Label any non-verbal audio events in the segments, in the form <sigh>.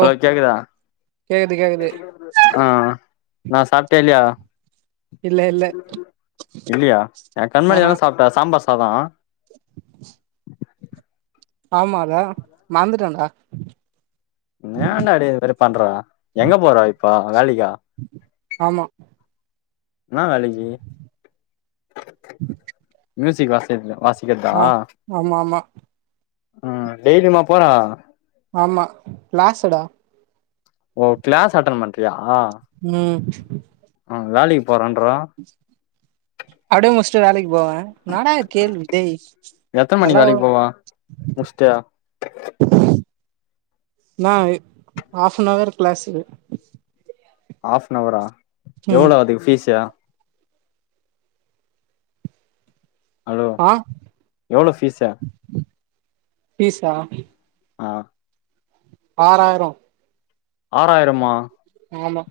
hello கேக்குதா கேக்குது கேக்குது ஆ நா சாப்டே இல்லியா இல்ல இல்ல இல்லியா எ கண்மணி ஆஹா எல்லா சாப்புட்டா சாம்பார் சாதோ ஆமா அதா மறந்துட்டன்டா ஏன்டா டேய் இது மாரி பண்ற எங்க போற இப்போ வேலைக்கா ஆமா என்ன வேலைக்கி மியூசிக் வாசிக் வாசிக்கிறதா ஆ ஆமா ஆமா அ டெய்லியுமா போறா ஆமா கிளேஸ்ஸுடா ஓ கிளாஸ் அட்டன் பண்றியா ம் அவ வேலைக்கு போறன்றா அப்டியே முச்சுட்டு வேலைக்கு போவ என்னாடா இது கேள்வி இதேய் எத்தன நல்லா மணிக்கு வரு வேலைக்கு போவ முட்ஸ்ட்டு நா ஆஃப்பனவர் கிளாஸ்க்கு ஆஃப்னவரா ம் எவ்ளோ அதுக்கு ஃபீஸ்ஸுயா ஹலோ ஆ எவ்ளோ ஃபீஸு பீசா ஆ ஆறாயிரோ ஆறாயிரமா ஆமா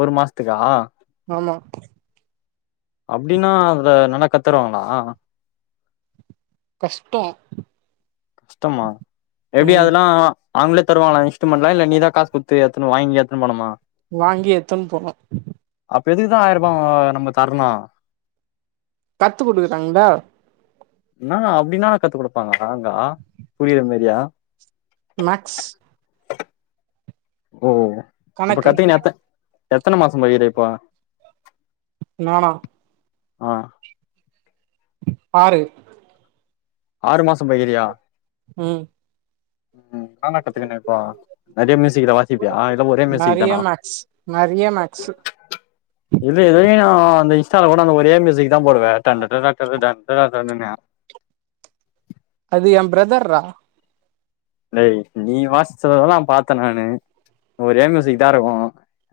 ஒரு மாசத்துக்கா ஆமா அப்டின்னா அதுல்ல நல்லா கத்தருவாங்களா கஷ்டோ கஷ்டமா எப்டி ம் அதுல்லா அவுங்களே தருவாங்களா இன்ஸ்டியூமெண்ட் எல்லா இல்ல நீதா காசு குத்து எத்துனு வாங்கி எத்துனு போண்ணுமா வாங்கி எத்துன் போணு அப்ப எதுக்குதா ஆயிரூபா நம்ம தர்ணு கத்து குடுக்கறாங்கள்ல என்னா அப்டின்னா கத்து குடுப்பாங்களா அங்கா புரிற மாரியா மேக்ஸ் ஓ இப்ப கணக்கு கத்தின் எத்த எத்தன மாசம் போயிரிக்கே இப்போ நானா ஆ ஆறு ஆறு மாசோம் போய்கிறியா ம் ம் நானா கத்துக்கன இப்போ நறையா மியூசிக்லா வாச் சிப்பியா இதெல்லா ஒரே மியூசிக்கு நெறைய தானா மேக்ஸ் நெறைய மேக்ஸு இல்ல இதையு நா அந்த இன்ஸ்டால கூட அந்த ஒரே மியூசிக்குதாம் போடுவ <unintelligible> அது எம் பிரதர்றா லை நீ வாசத்தெல்லா பாத்த நானு ஒரே மியூசிக் தா இருக்கு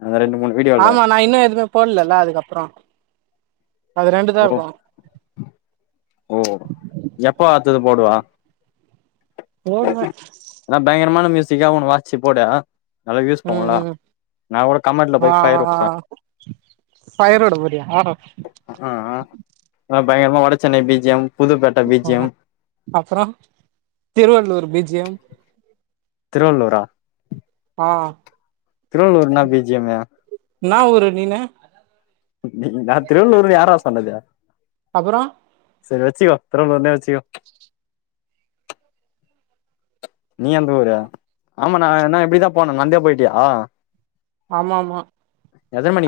அந்த ரெண்டு மூணு வீடியோல ஆமா நா இன்னு எதுமே போட்லல்ல அதுக்கப்றோ அது ரெண்டு தா ஓ இருக்கு ஓ எப்ப அத்தது போடுவ போடுவ த பயங்கரமான மியூசிக்கா ஒண்ணு வாஸ்ச்சு போடு நல்லா வியூஸ் ம் போவுல்ல கூட ம் நா கூட கமெண்ட்ல போய் ஃபயர் உட்ட ஃபயர்உட போரியா அஆ பயங்கரமா வட சென்னை பீ ஜி எம் புதுப்பேட்டை பீ ஜி எம் அப்றோ திருவள்ளூர் பி ஜி எம் திருவள்ளுரா ஆ திருவள்ளூர் என்ன பி ஜி எம்மு என்னா ஊரு நீனு நா திருவள்ளூர் யாரா சொன்னது அப்பறோ சரி வச்சுக்கோ திருவளூர்னே வச்சுக்கோ நீ எந்த ஊரு ஆமா நா நா இப்டிதா போன நந்தே போய்ட்டியா ஆமா ஆமா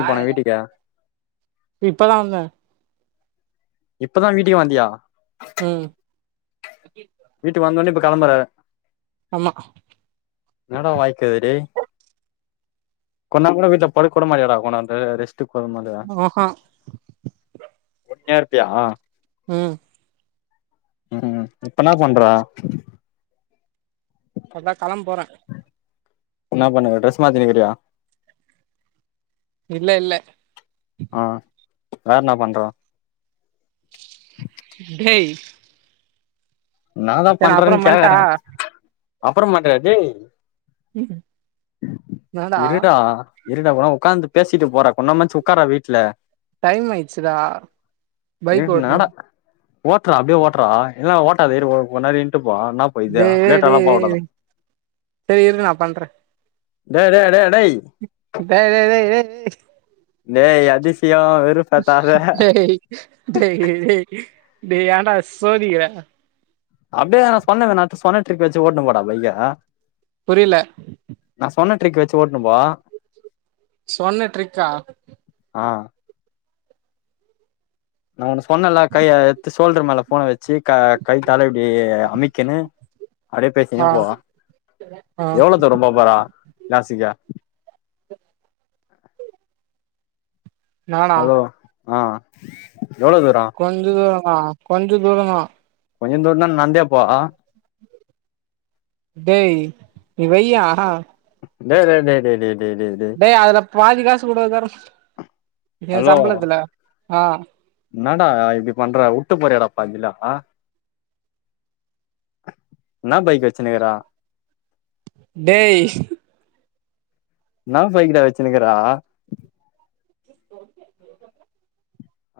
போன வீட்டுக்கு இப்பதா வந்த இப்பதா வீட்டுக்கே வந்தியா ம் வீட்டு வந்தோனே இப்ப கெளம்பற அமா என்னடா வாழ்க்க இது டே கொன்நேரோ கூட வீட்ல படுக்கூட மாட்டியாடா கொன ரெ ரெஸ் ட்டு கொழ மாரியா ஆஹா ஒல்லியா இருப்பியா ம் ம் இப்பனா பண்ற அதா களம் போற என்ன பண்ணுகற ட்ரெஸ் மாத்தினிக்கிறியா இல்ல இல்ல ஆ வேற என்ன பண்றா டேய் இன்னாதா சரி நா அப்புறோ பண்றன்னு பண்ட்டா கேக்கற அப்பற மாட்டு டேய் என்னடா இருடா இருடா போனா உக்காந்து பேசிட்டு போறா கொன்ன மாச்சு உக்காரா வீட்ல டைம் ஆய்ச்சுதா பைக் ஓட்னு என்னடா ஓட்றா அப்டே ஓட்றா இல்ல ஓட்டாது இரு கொஞ்நேரோ இன்ட்டுப்போ என்னாபோயது வே சரி இரு நா பண்ற டேய் டேய் டேய் அடை டேய் டே டே டே டே டேய் அதிசயோ வெறுப்பேத்தாத டேய் டேய் டே டே ஏன்டா சோதிக்கிற அப்டே நா சொன்ன நா சொன்ன ட்ரிக்கு வச்சு ஓட்னு போடா பைய புரில நா சொன்ன ட்ரிக்கு வச்சு ஓட்ணு போ சொன்ன ட்ரிக்கா ஆ நா ஒன்னு சொன்னேல்ல கை எத்து சோல்டரு மேல ஃபோன வச்சு க கைத்தால இப்டி அமிக்கன்னு அப்டியே பேசீன்னே ஆ போவா ஆ எவ்வளோ தூர போப்போறா கிளாசிக்கா நானா ஹலோ ஆ எவ்ளோதூர கொஞ்சோ தூரா கொஞ்சோ தூரந்தா கொஞ்ச தூர்ந்தா நட்ந்தே போ டேய் நீ வையா டே டே டே டே டே டேய் அதுல பாதி காசு கூட தர ஏ ஹலோ சம்பளத்துல ஆ என்னடா இப்டி பண்ற உட்டு போறீயாடா பாதில இன்னா பைக் வச்சுன்னுக்குற டேய் இன்னா பைக்டா வச்சுன்னுக்குற